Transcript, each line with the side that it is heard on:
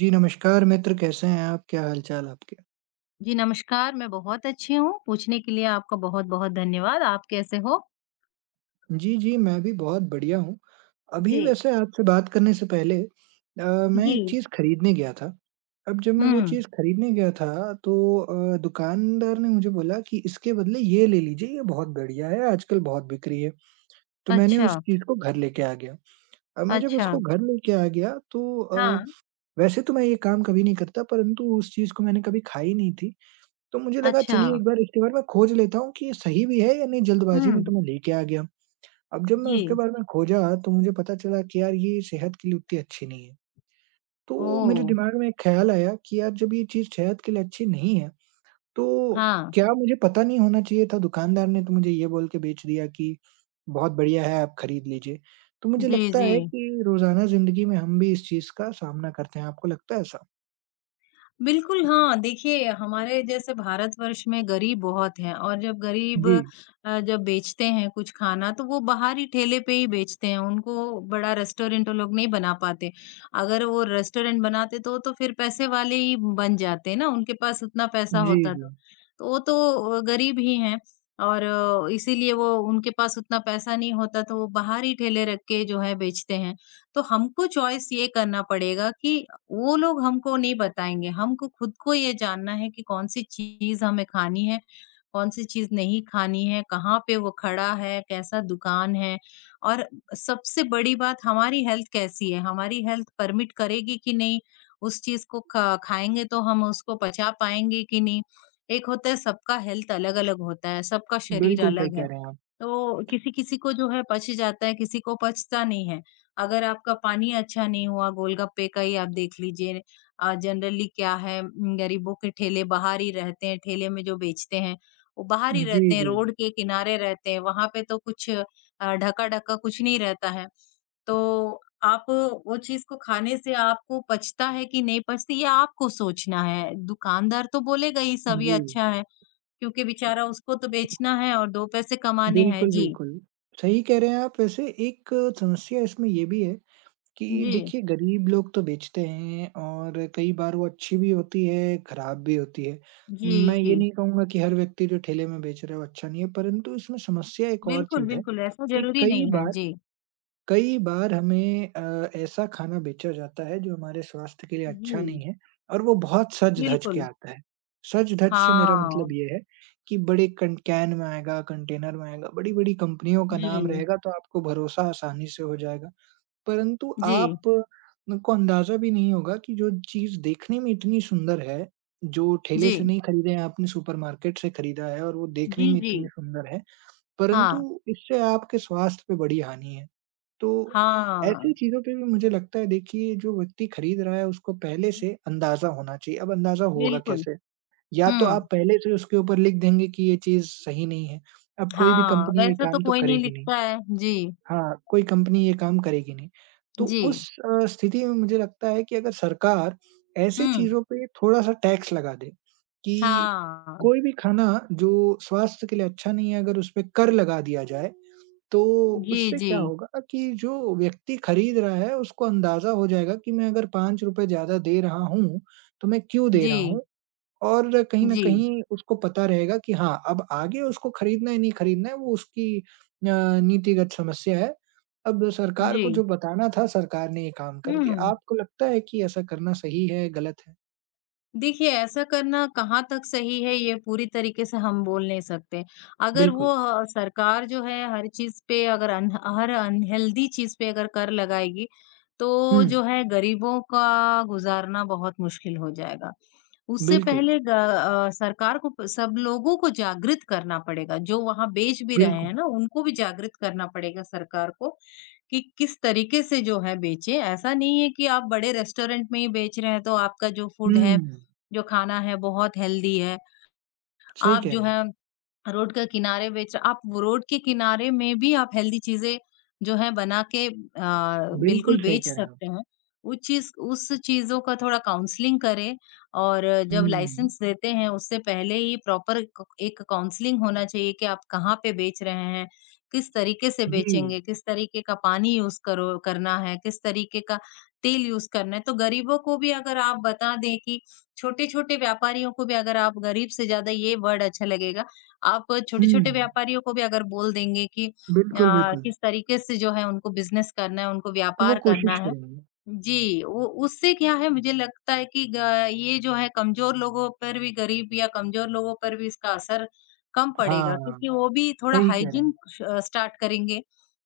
right: जी, नमस्कार मित्र, कैसे हैं आप? क्या हाल-चाल आपके?
left: जी, नमस्कार, मैं बहुत अच्छी हूँ, पूछने के लिए आपका बहुत-बहुत धन्यवाद। आप कैसे हो?
right: जी, जी, मैं भी बहुत बढ़िया हूँ। अभी
left: जी।
right: वैसे आपसे बात करने से पहले अ, मैं एक
left: जी,
right: चीज़ खरीदने गया था। अब जब मैं वो
left: हुँ,
right: चीज़ खरीदने गया था, तो दुकानदार ने मुझे बोला कि इसके बदले ये ले लीजिए, ये बहुत बढ़िया है, आजकल बहुत बिक रही है। तो मैंने उस
left: अच्छा,
right: चीज़ को घर लेके आ गया। अब मैं जब
left: अच्छा,
right: उसको घर लेके आ गया, तो
left: हाँ,
right: वैसे तो मैं ये काम कभी नहीं करता, परंतु उस चीज़ को मैंने कभी खाई नहीं थी। तो मुझे लगा
left: अच्छा,
right: चलिए एक बार इसके बारे में खोज लेता हूँ कि ये सही भी है या नहीं जल्दबाज़ी में
left: हुँ,
right: तो मैं लेके आ गया। अब जब मैं उसके
left: जी,
right: बारे में खोजा तो मुझे पता चला कि यार ये सेहत के लिए उतनी अच्छी नहीं है। तो मेरे
left: ओह!
right: दिमाग में एक ख़्याल आया कि यार जब ये चीज़ सेहत के लिए अच्छी नहीं है, तो
left: हाँ,
right: क्या मुझे पता नहीं होना चाहिए था? दुकानदार ने तो मुझे ये बोल के बेच दिया कि बहुत बढ़िया है आप खरीद लीजिए। तो मुझे
left: जी,
right: लगता
left: जी।
right: है कि रोज़ाना ज़िंदगी में हम भी इस चीज़ का सामना करते हैं, आपको लगता है ऐसा?
left: बिल्कुल, हाँ। देखिए, हमारे जैसे भारतवर्ष में गरीब बहुत हैं और जब गरीब
right: जी।
left: जब बेचते हैं कुछ खाना तो वो बाहर ही ठेले पे ही बेचते हैं, उनको बड़ा रेस्टोरेंट वो लोग नहीं बना पाते। अगर वो रेस्टोरेंट बनाते तो फिर पैसे वाले ही बन जाते ना, उनके पास उतना पैसा
right: जी,
left: होता तो।
right: जी।
left: तो वो तो गरीब ही हैं और इसीलिए वो उनके पास उतना पैसा नहीं होता तो वो बाहर ही ठेले रख के जो है बेचते हैं। तो हमको चॉइस ये करना पड़ेगा कि वो लोग हमको नहीं बताएँगे, हमको खुद को ये जानना है कि कौन-सी चीज़ हमें खानी है, कौन-सी चीज़ नहीं खानी है, कहाँ पे वो खड़ा है, कैसा दुकान है और सबसे बड़ी बात हमारी हेल्थ कैसी है, हमारी हेल्थ परमिट करेगी कि नहीं, उस चीज़ को ख खाएँगे तो हम उसको पचा पाएँगे कि नहीं। एक होता है सबका हेल्थ अलग-अलग होता है, सबका शरीर
right: बिल्कुल सही
left: अलग है।
right: कह रहे हैं आप।
left: तो किसी-किसी को जो है पच जाता है, किसी को पचता नहीं है। अगर आपका पानी अच्छा नहीं हुआ, गोलगप्पे का ही आप देख लीजिए जनरली क्या है गरीबों के ठेले बाहर ही रहते हैं, ठेले में जो बेचते हैं, वो बाहर ही
right: जी,
left: रहते हैं,
right: जी।
left: रोड के किनारे रहते हैं, वहाँ पे तो कुछ ढका-ढका कुछ नहीं रहता है। तो आप वो चीज़ को खाने से आपको पचता है कि नहीं पचती, ये आपको सोचना है। दुकानदार तो बोलेगा ये सभी
right: जी।
left: अच्छा है, क्योंकि बेचारा उसको तो बेचना है और 2 पैसे कमाने हैं।
right: बिल्कुल,
left: जी,
right: बिल्कुल। सही कह रहे हैं आप वैसे एक समस्या इसमें ये भी है कि
left: जी,
right: देखिए गरीब लोग तो बेचते हैं और कई बार वो अच्छी भी होती है, खराब भी होती है। मैं ये
left: जी।
right: नहीं कहूँगा कि हर व्यक्ति जो ठेले में बेच रहा है वो अच्छा नहीं है, परंतु इसमें समस्या एक और
left: बिल्कुल,
right: चीज़ है
left: बिल्कुल ऐसा
right: कि
left: ज़रूरी
right: कई
left: नहीं है।
right: बार
left: जी,
right: कई बार हमें ऐसा खाना बेचा जाता है जो हमारे स्वास्थ्य के लिए अच्छा
left: जी,
right: नहीं है और वो बहुत सच-धज के
left: बिल्कुल।
right: आता है। सच-धज से मेरा
left: हाँ,
right: मतलब ये है कि बड़े कन कैन में आएगा, कंटेनर में आएगा, बड़ी-बड़ी कंपनियों का नाम
left: जी,
right: रहेगा तो आपको भरोसा आसानी से हो जाएगा। परंतु
left: जी,
right: आप न- को अंदाज़ा भी नहीं होगा कि जो चीज़ देखने में इतनी सुंदर है, जो ठेले से
left: जी,
right: नहीं खरीदे हैं आपने सुपरमार्केट से खरीदा है और वो
left: जी,
right: देखने में
left: जी।
right: इतनी सुंदर है,
left: हाँ,
right: परंतु इससे आपके स्वास्थ्य पे बड़ी हानि है। तो
left: हाँ,
right: ऐसी चीज़ों पे भी मुझे लगता है देखिए जो व्यक्ति खरीद रहा है उसको पहले से अंदाज़ा होना चाहिए। अब अंदाज़ा होगा
left: बिल्कुल।
right: कैसे? या तो
left: हुँ,
right: आप पहले से उसके ऊपर लिख देंगे कि ये चीज़ सही नहीं है। अब कोई भी
left: हाँ,
right: कंपनी ये
left: वैसा तो
right: काम तो
left: कोई नहीं
right: करेगी नहीं।
left: लिखता है। जी,
right: हाँ, कोई कंपनी ये काम करेगी नहीं। तो
left: जी,
right: उस स्थिति में मुझे लगता है कि अगर सरकार ऐसे
left: हुँ,
right: चीज़ों पे थोड़ा-सा टैक्स लगा दे कि
left: हाँ।
right: कोई भी खाना जो स्वास्थ्य के लिए अच्छा नहीं है अगर उसपे कर लगा दिया जाए तो
left: जी,
right: उससे
left: जी,
right: क्या होगा कि जो व्यक्ति खरीद रहा है, उसको अंदाज़ा हो जाएगा कि मैं अगर ₹5 ज़्यादा दे रहा हूँ, तो मैं क्यों दे रहा
left: जी,
right: हूँ? और कहीं न
left: जी,
right: कहीं उसको पता रहेगा कि हाँ, अब आगे उसको खरीदना है, नहीं खरीदना है, वो उसकी अ, नीतिगत समस्या है। अब सरकार को
left: जी,
right: जो बताना था, सरकार ने ये काम कर दिया।
left: हुँ।
right: आपको लगता है कि ऐसा करना सही है, गलत है?
left: देखिए, ऐसा करना कहाँ तक सही है, ये पूरी तरीके से हम बोल नहीं सकते। अगर वो
right: बिल्कुल।
left: सरकार जो है हर चीज़ पे अगर अन हर अनहेल्दी चीज़ पे अगर कर लगाएगी,
right: हुँ,
left: तो जो है गरीबों का गुज़ारना बहुत मुश्किल हो जाएगा। उससे
right: बिल्कुल,
left: पहले सरकार को प सब लोगों को जागृत करना पड़ेगा, जो वहाँ बेच भी रहे
right: बिल्कुल।
left: हैं ना, उनको भी जागृत करना पड़ेगा सरकार को, कि किस तरीके से जो है बेचें। ऐसा नहीं है कि आप बड़े रेस्टोरेंट में ही बेच रहे हैं, तो आपका जो फूड है
right: हुँ,
left: जो खाना है बहुत हेल्दी है।
right: सही
left: आप
right: कह
left: जो
right: रहे हैं।
left: है रोड के किनारे बेच रहे- आप वो रोड के किनारे में भी आप हेल्दी चीज़ें जो है बना के बिल्कुल
right: बिल्कुल सही
left: बेच
right: कह रहे हैं आप।
left: सकते हैं। वो चीज़ उस चीज़ों का थोड़ा काउंसलिंग करें और जब
right: हुँ,
left: लाइसेंस देते हैं उससे पहले ही प्रॉपर क एक काउंसलिंग होना चाहिए कि आप कहाँ पे बेच रहे हैं, किस तरीके से
right: जी।
left: बेचेंगे, किस तरीके का पानी यूज़ करो करना है, किस तरीके का तेल यूज़ करना है। तो गरीबों को भी अगर आप बता दें कि छोटे-छोटे व्यापारियों को भी अगर आप गरीब से ज़्यादा ये वर्ड अच्छा लगेगा आप
right: हुँ।
left: छोटे-छोटे व्यापारियों को भी अगर बोल देंगे कि
right: बिल्कुल, बिल्कुल।
left: किस तरीके से जो है उनको बिज़नेस करना है, उनको
right: तो वो
left: व्यापार करना
right: कोशिश
left: है।
right: करेंगे।
left: जी, वो उससे क्या है मुझे लगता है कि ग ये जो है कमज़ोर लोगों पर भी गरीब या कमज़ोर लोगों पर भी इसका असर कम पड़ेगा
right: हाँ,
left: क्योंकि वो भी थोड़ा
right: सही कह रहे हैं।
left: हाइजीन श स्टार्ट करेंगे।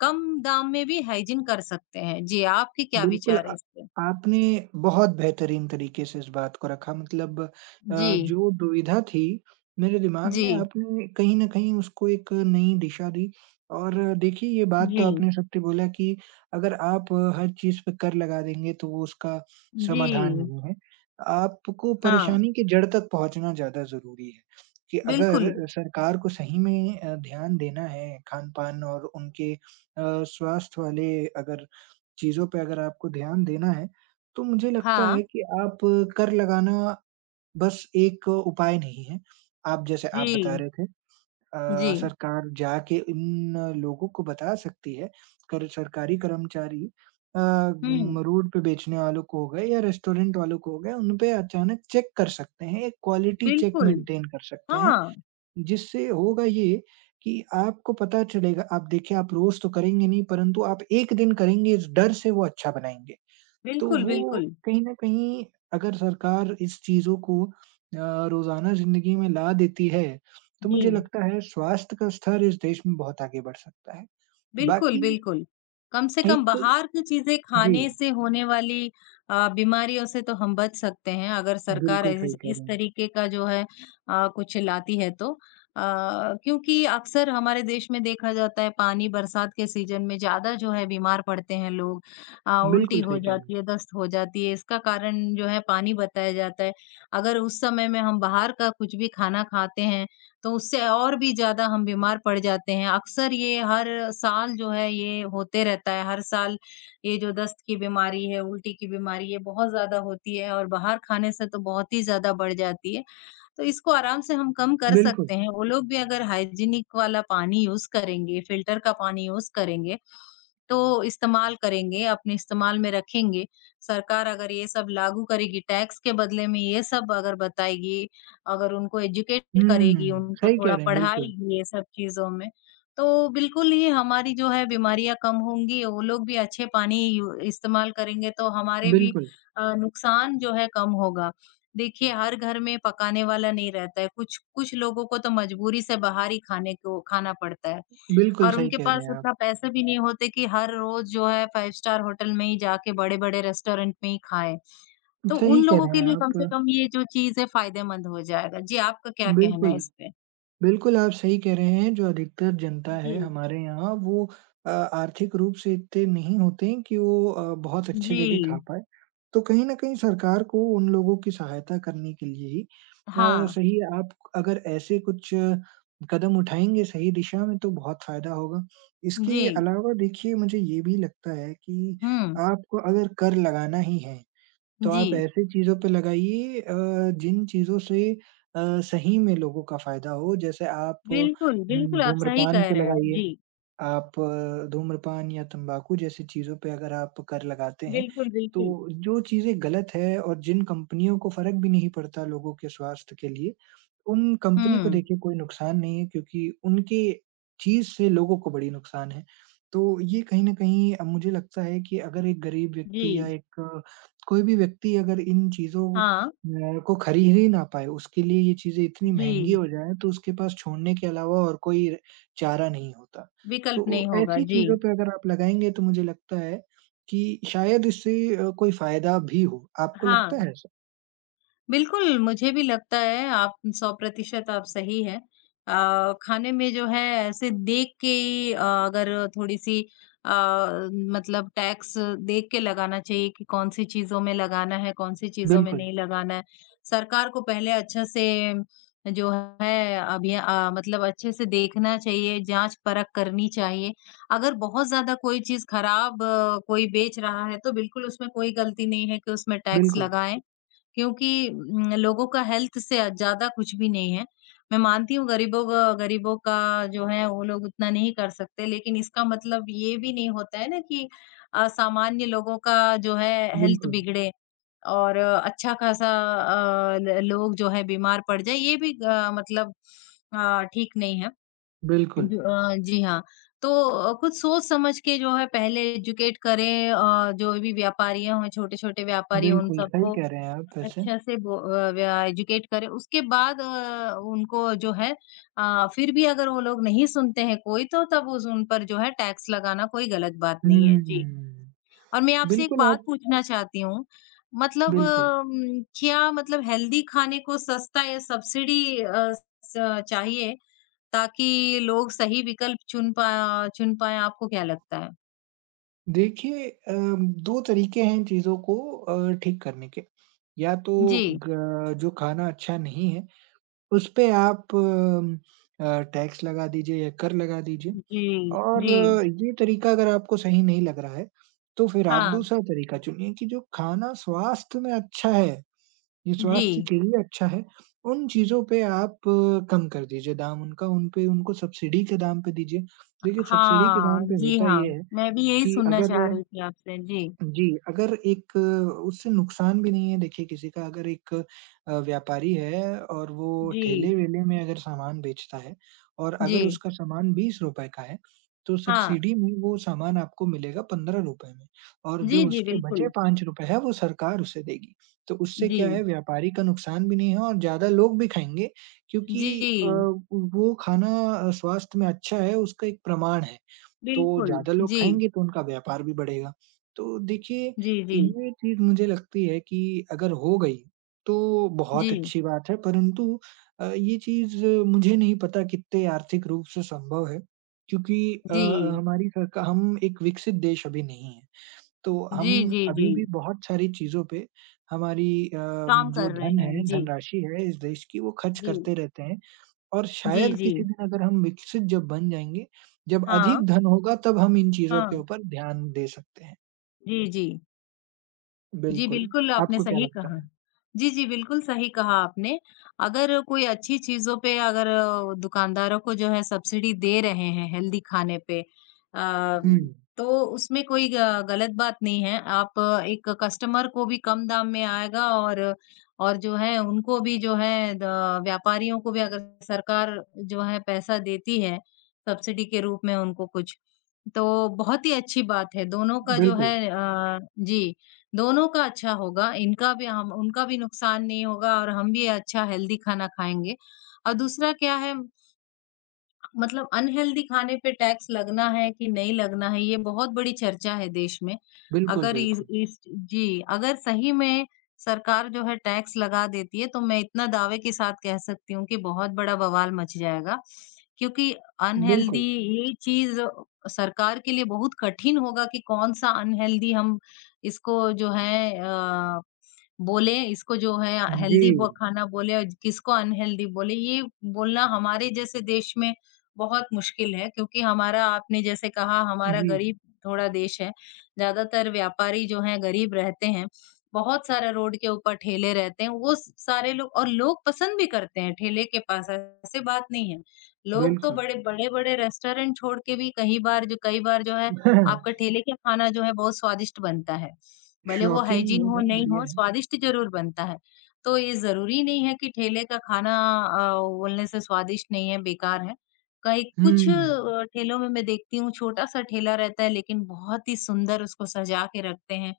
left: कम दाम में भी हाइजीन कर सकते हैं। जी, आपके क्या
right: बिल्कुल,
left: विचार है इस पे?
right: आपने बहुत बेहतरीन तरीके से इस बात को रखा मतलब
left: जी,
right: जो दुविधा थी, मेरे दिमाग में
left: जी,
right: आपने कहीं न कहीं उसको एक नई दिशा दी और देखिए ये बात तो
left: जी,
right: आपने सत्य बोला कि अगर आप हर चीज़ पे कर लगा देंगे तो वो उसका
left: जी।
right: समाधान नहीं है। आपको
left: हाँ,
right: परेशानी की जड़ तक पहुँचना ज़्यादा ज़रूरी है, कि
left: बिल्कुल।
right: अगर सरकार को सही में ध्यान देना है खान-पान और उनके स्वास्थ्य वाले अगर चीज़ों पे अगर आपको ध्यान देना है, तो मुझे लगता
left: हाँ।
right: है कि आप कर लगाना बस एक उपाय नहीं है। आप जैसे आप बता
left: जी,
right: रहे थे,
left: जी।
right: सरकार जाके इन लोगों को बता सकती है, कर सरकारी कर्मचारी
left: हुँ।
right: रोड पे बेचने वालों को हो गए या रेस्टोरेंट वालों को हो गए, उन पे अचानक चेक कर सकते हैं, एक क्वालिटी चेक
left: बिल्कुल,
right: मेंटेन कर सकते हैं।
left: हाँ,
right: जिससे होगा ये कि आपको पता चलेगा आप देखिए आप रोज़ तो करेंगे नहीं परंतु आप 1 दिन करेंगे इस डर से वो अच्छा बनाएँगे। तो
left: बिल्कुल,
right: वो
left: बिल्कुल।
right: कहीं न कहीं अगर सरकार इस चीज़ों को रोज़ाना ज़िंदगी में ला देती है, तो मुझे
left: जी,
right: लगता है स्वास्थ्य का स्तर इस देश में बहुत आगे बढ़ सकता है।
left: बिल्कुल,
right: बाकी
left: बिल्कुल। कम से कम
right: एक
left: बाहर की चीज़ें
right: जी,
left: खाने से होने वाली बीमारियों से तो हम बच सकते हैं, अगर सरकार
right: बिल्कुल
left: इस
right: सही कह
left: इस
right: रहे हैं।
left: तरीके का जो है कुछ लाती है तो। अ, क्योंकि अक्सर हमारे देश में देखा जाता है पानी बरसात के सीज़न में ज़्यादा जो है बीमार पड़ते हैं लोग। उल्टी
right: बिल्कुल
left: हो
right: सही कह रहे
left: जाती
right: हैं।
left: है, दस्त हो जाती है, इसका कारण जो है पानी बताया जाता है। अगर उस समय में हम बाहर का कुछ भी खाना खाते हैं तो उससे और भी ज़्यादा हम बीमार पड़ जाते हैं। अक्सर ये हर साल जो है ये होते रहता है। हर साल ये जो दस्त की बीमारी है, उल्टी की बीमारी, ये बहुत ज़्यादा होती है और बाहर खाने से तो बहुत ही ज़्यादा बढ़ जाती है। तो इसको आराम से हम कम कर
right: बिल्कुल।
left: सकते हैं। वो लोग भी अगर हाइजीनिक वाला पानी यूज़ करेंगे, फ़िल्टर का पानी यूज़ करेंगे, तो इस्तेमाल करेंगे, अपने इस्तेमाल में रखेंगे। सरकार अगर ये सब लागू करेगी, टैक्स के बदले में ये सब अगर बताएगी, अगर उनको एजुकेट करेगी,
right: हुँ,
left: उनको
right: सही कह
left: थोड़ा
right: रहे हैं बिल्कुल।
left: पढ़ाएगी ये सब चीज़ों में, तो बिल्कुल ही हमारी जो है बीमारियाँ कम होंगी। वो लोग भी अच्छे पानी यू इस्तेमाल करेंगे, तो हमारे भी
right: बिल्कुल,
left: नुकसान जो है कम होगा। देखिए, हर घर में पकाने वाला नहीं रहता है, कुछ कुछ लोगों को तो मजबूरी से बाहर ही खाने को खाना पड़ता है
right: बिल्कुल
left: और
right: सही
left: उनके
right: कह रहे
left: पास
right: हैं आप।
left: उतना पैसे भी नहीं होते कि हर रोज़ जो है 5 स्टार होटल में ही जाके बड़े-बड़े रेस्टोरेंट में ही खाएँ। तो
right: सही
left: उन
right: कह
left: लोगों
right: रहे
left: के
right: हैं
left: लिए कम
right: आप।
left: से कम ये जो चीज़ है फायदेमंद हो जाएगा। जी, आपका क्या कहना है
right: बिल्कुल,
left: इस पे?
right: बिल्कुल आप सही कह रहे हैं, जो अधिकतर जनता
left: जी।
right: है हमारे यहाँ वो आर्थिक रूप से इतने नहीं होते हैं कि वो बहुत अच्छी
left: जी।
right: जगह खा पाएँ। तो कहीं न कहीं सरकार को उन लोगों की सहायता करने के लिए ही अ,
left: हाँ।
right: सही आप अगर ऐसे कुछ कदम उठाएँगे सही दिशा में तो बहुत फ़ायदा होगा। इसके
left: जी।
right: अलावा देखिए मुझे ये भी लगता है कि
left: हुँ।
right: आपको अगर कर लगाना ही है तो
left: जी।
right: आप ऐसी चीज़ों पे लगाइए जिन चीज़ों से सही में लोगों का फ़ायदा हो। जैसे आप
left: बिल्कुल, बिल्कुल आप सही
right: धूम्रपान
left: कह
right: पे
left: रहे हैं।
right: लगाइए।
left: जी।
right: आप धूम्रपान या तंबाकू जैसी चीज़ों पे अगर आप कर लगाते हैं,
left: बिल्कुल, बिल्कुल।
right: तो जो चीज़ें गलत है और जिन कंपनियों को फ़र्क भी नहीं पड़ता लोगों के स्वास्थ्य के लिए, उन कंपनी को
left: हुँ।
right: देखिए कोई नुकसान नहीं है क्योंकि उनके चीज़ से लोगों को बड़ी नुकसान है। तो ये कहीं न कहीं मुझे लगता है कि अगर एक गरीब
left: जी।
right: व्यक्ति या कोई भी व्यक्ति अगर इन चीज़ों
left: हाँ।
right: अ, को खरीद ही ना पाए, उसके लिए ये चीज़ें इतनी
left: जी।
right: महँगी हो जाएँ, तो उसके पास छोड़ने के अलावा और कोई चारा नहीं होता। तो
left: विकल्प नहीं होगा,
right: ऐसी
left: जी।
right: चीज़ों पे अगर आप लगाएँगे तो मुझे लगता है कि शायद इससे कोई फ़ायदा भी हो। आपको
left: हाँ,
right: लगता है ऐसा?
left: बिल्कुल, मुझे भी लगता है आप 100% आप सही हैं। खाने में जो है ऐसे देख के ही अगर थोड़ी-सी अ, मतलब टैक्स देख के लगाना चाहिए कि कौन-सी चीज़ों में लगाना है, कौन-सी चीज़ों में
right: बिल्कुल,
left: नहीं लगाना है। सरकार को पहले अच्छा से जो है मतलब अच्छे से देखना चाहिए, जाँच-परख करनी चाहिए। अगर बहुत ज़्यादा कोई चीज़ खराब कोई बेच रहा है, तो बिल्कुल उसमें कोई गलती नहीं है कि उसमें टैक्स
right: बिल्कुल,
left: लगाएँ। क्योंकि लोगों का हेल्थ से ज़्यादा कुछ भी नहीं है। मैं मानती हूँ गरीबों का जो है वो लोग उतना नहीं कर सकते, लेकिन इसका मतलब ये भी नहीं होता है ना कि सामान्य लोगों का जो है हेल्थ
right: बिल्कुल,
left: बिगड़े और अच्छा खासा अ, ल लोग जो है बीमार पड़ जाए, ये भी ग मतलब ठीक नहीं है।
right: बिल्कुल,
left: जी हाँ। तो कुछ सोच समझ के जो है पहले एजुकेट करें जो भी व्यापारियाँ हों, छोटे-छोटे व्यापारी हों, उन
right: बिल्कुल, सही
left: सबको
right: कह रहे हैं आप वैसे।
left: अच्छा से बो अ, व्या एजुकेट करें। उसके बाद उनको जो है फिर भी अगर वो लोग नहीं सुनते हैं कोई तो तब उस उन पर जो है टैक्स लगाना कोई गलत बात नहीं है। जी।
right: हुँ,
left: और मैं आपसे एक
right: बिल्कुल
left: बात
right: आप
left: पूछना चाहती हूँ, मतलब
right: बिल्कुल।
left: क्या मतलब हेल्दी खाने को सस्ता या सब्सिडी अ, स चाहिए ताकि लोग सही विकल्प चुन पाएँ, आपको क्या लगता है?
right: देखिए 2 तरीके हैं चीज़ों को ठीक करने के। या तो
left: जी।
right: ग जो खाना अच्छा नहीं है, उस पे आप टैक्स लगा दीजिए या कर लगा दीजिए।
left: जी,
right: और
left: जी।
right: ये तरीका अगर आपको सही नहीं लग रहा है, तो फिर आप
left: हाँ,
right: दूसरा तरीका चुनिए कि जो खाना स्वास्थ्य में अच्छा है, ये
left: जी।
right: स्वास्थ्य के लिए अच्छा है, उन चीज़ों पे आप कम कर दीजिए दाम उनका, उन पे उनको सब्सिडी के दाम पे दीजिए। देखिए सब्सिडी के
left: हाँ,
right: दाम पे
left: जी
right: होता
left: हाँ।
right: ये है
left: मैं भी यही
right: कि
left: सुनना
right: अगर
left: चाह रही थी आपसे। जी,
right: जी, अगर एक अ, उससे नुकसान भी नहीं है देखिए किसी का अगर एक व्यापारी है और वो
left: जी,
right: ठेले-वेले में अगर सामान बेचता है और
left: जी।
right: अगर उसका सामान ₹20 का है, तो
left: हाँ।
right: सब्सिडी में वो सामान आपको मिलेगा ₹15 में और
left: जी,
right: जो
left: जी,
right: उसके बचे
left: बिल्कुल।
right: ₹5 है वो सरकार उसे देगी। तो उससे
left: जी,
right: क्या है व्यापारी का नुकसान भी नहीं है और ज़्यादा लोग भी खाएँगे क्योंकि
left: जी,
right: वो खाना स्वास्थ्य में अच्छा है उसका एक प्रमाण है। तो
left: बिल्कुल।
right: ज़्यादा लोग
left: जी,
right: खाएँगे तो उनका व्यापार भी बढ़ेगा। तो देखिए,
left: जी, जी,
right: ये चीज़ मुझे लगती है कि अगर हो गई तो बहुत
left: जी,
right: अच्छी बात है परंतु ये चीज़ मुझे नहीं पता कितने आर्थिक रूप से संभव है क्योंकि अ अ,
left: जी,
right: हमारी सरका हम एक विकसित देश अभी नहीं है। तो हम
left: जी, जी,
right: अभी
left: जी।
right: भी बहुत सारी चीज़ों पे हमारी अ,
left: काम
right: जो
left: कर रहे
right: धन
left: हैं।
right: है,
left: जी,
right: धनराशि है इस देश की वो खर्च
left: जी,
right: करते रहते हैं और
left: जी,
right: शायद
left: जी।
right: किसी दिन अगर हम विकसित जब बन जाएँगे, जब
left: हाँ,
right: अधिक धन होगा तब हम इन चीज़ों
left: हाँ।
right: के ऊपर ध्यान दे सकते हैं।
left: जी, जी। जी,
right: बिल्कुल,
left: बिल्कुल आपने
right: आपको क्या
left: सही
right: लगता
left: कहा।
right: है?
left: जी, जी, बिल्कुल सही कहा आपने। अगर कोई अच्छी चीज़ों पे अगर दुकानदारों को जो है सब्सिडी दे रहे हैं हेल्दी खाने पे
right: हुँ,
left: तो उसमें कोई ग गलत बात नहीं है। आप एक कस्टमर को भी कम दाम में आएगा और जो है उनको भी जो है द व्यापारियों को भी अगर सरकार जो है पैसा देती है सब्सिडी के रूप में उनको कुछ, तो बहुत ही अच्छी बात है। दोनों का जो है
right: बिल्कुल,
left: अ, जी। दोनों का अच्छा होगा, इनका भी हम उनका भी नुकसान नहीं होगा और हम भी अच्छा हेल्दी खाना खाएँगे। और दूसरा क्या है मतलब अनहेल्दी खाने पे टैक्स लगना है कि नहीं लगना है, ये बहुत बड़ी चर्चा है देश में।
right: बिल्कुल,
left: अगर इस
right: बिल्कुल।
left: इस जी, अगर सही में सरकार जो है टैक्स लगा देती है, तो मैं इतना दावे के साथ कह सकती हूँ कि बहुत बड़ा बवाल मच जाएगा। क्योंकि अनहेल्दी
right: बिल्कुल।
left: ये चीज़ सरकार के लिए बहुत कठिन होगा कि कौन-सा अनहेल्दी हम इसको जो है, बोले, इसको जो है
right: जी,
left: हेल्दी ब खाना बोले और किसको अनहेल्दी बोले, ये बोलना हमारे जैसे देश में बहुत मुश्किल है क्योंकि हमारा आपने जैसे कहा हमारा
right: जी,
left: गरीब थोड़ा देश है। ज़्यादातर व्यापारी जो हैं गरीब रहते हैं। बहुत सारा रोड के ऊपर ठेले रहते हैं। वो स सारे लोग और लोग पसंद भी करते हैं ठेले के पास, ऐसे बात नहीं है। लोग तो
right: बिल्कुल।
left: बड़े-बड़े रेस्टोरेंट छोड़ के भी कहीं बार जो कई बार जो है आपका ठेले का खाना जो है बहुत स्वादिष्ट बनता है। भले वो
right: शौकीन
left: हाइजीन
right: लोग
left: हो,
right: हैं,
left: नहीं
right: बढ़िया
left: हो,
right: है।
left: स्वादिष्ट ज़रूर बनता है। तो ये ज़रूरी नहीं है कि ठेले का खाना बोलने से स्वादिष्ट नहीं है, बेकार है। कई कुछ
right: हुँ,
left: अ, ठेलों में मैं देखती हूँ छोटा-सा ठेला रहता है लेकिन बहुत ही सुंदर उसको सजा के रखते हैं।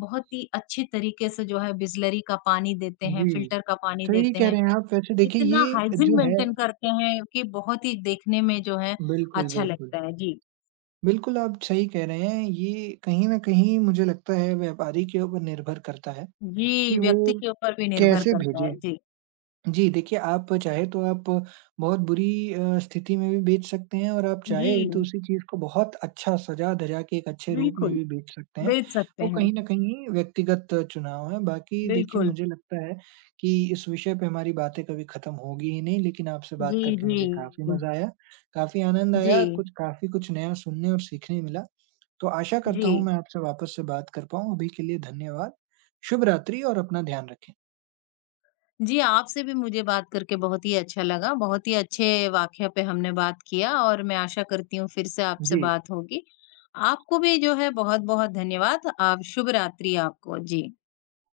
left: बहुत ही अच्छे तरीके से जो है बिसलरी का पानी देते हैं,
right: जी।
left: फ़िल्टर का पानी
right: सही
left: देते
right: कह
left: हैं।
right: रहे हैं आप। वैसे देखिए
left: इतना
right: ये
left: हाइजीन
right: जो है
left: मेंटेन करते हैं कि बहुत ही देखने में जो है
right: बिल्कुल,
left: अच्छा
right: बिल्कुल।
left: लगता है। जी।
right: बिल्कुल, आप सही कह रहे हैं। ये कहीं न कहीं मुझे लगता है व्यापारी के ऊपर निर्भर करता है,
left: जी,
right: कि वो
left: व्यक्ति के ऊपर भी निर्भर
right: कैसे
left: करता है। जी।
right: भेजें? जी, देखिए आप चाहे तो आप बहुत बुरी स्थिति में भी बेच सकते हैं और आप चाहे
left: जी,
right: तो उसी चीज़ को बहुत अच्छा सजा-धजा के एक अच्छे रूप में
left: बिल्कुल।
right: भी बेच सकते हैं।
left: बेच सकते
right: वो
left: हैं।
right: कहीं न कहीं व्यक्तिगत चुनाव है। बाकी देखिए
left: बिल्कुल।
right: मुझे लगता है कि इस विषय पे हमारी बातें कभी खत्म होगी ही नहीं, लेकिन आपसे
left: जी,
right: बात करके
left: जी।
right: मुझे काफ़ी मज़ा आया, काफ़ी आनंद आया,
left: जी,
right: कुछ काफ़ी कुछ नया सुनने और सीखने मिला। तो आशा करता
left: जी।
right: हूँ मैं आपसे वापस से बात कर पाऊँ। अभी के लिए धन्यवाद। शुभ रात्रि और अपना ध्यान रखें।
left: जी, आपसे भी मुझे बात करके बहुत ही अच्छा लगा। बहुत ही अच्छे वाक़या पे हमने बात किया और मैं आशा करती हूँ फिर से आपसे
right: जी।
left: बात होगी। आपको भी जो है बहुत-बहुत धन्यवाद। आप शुभ रात्रि आपको। जी।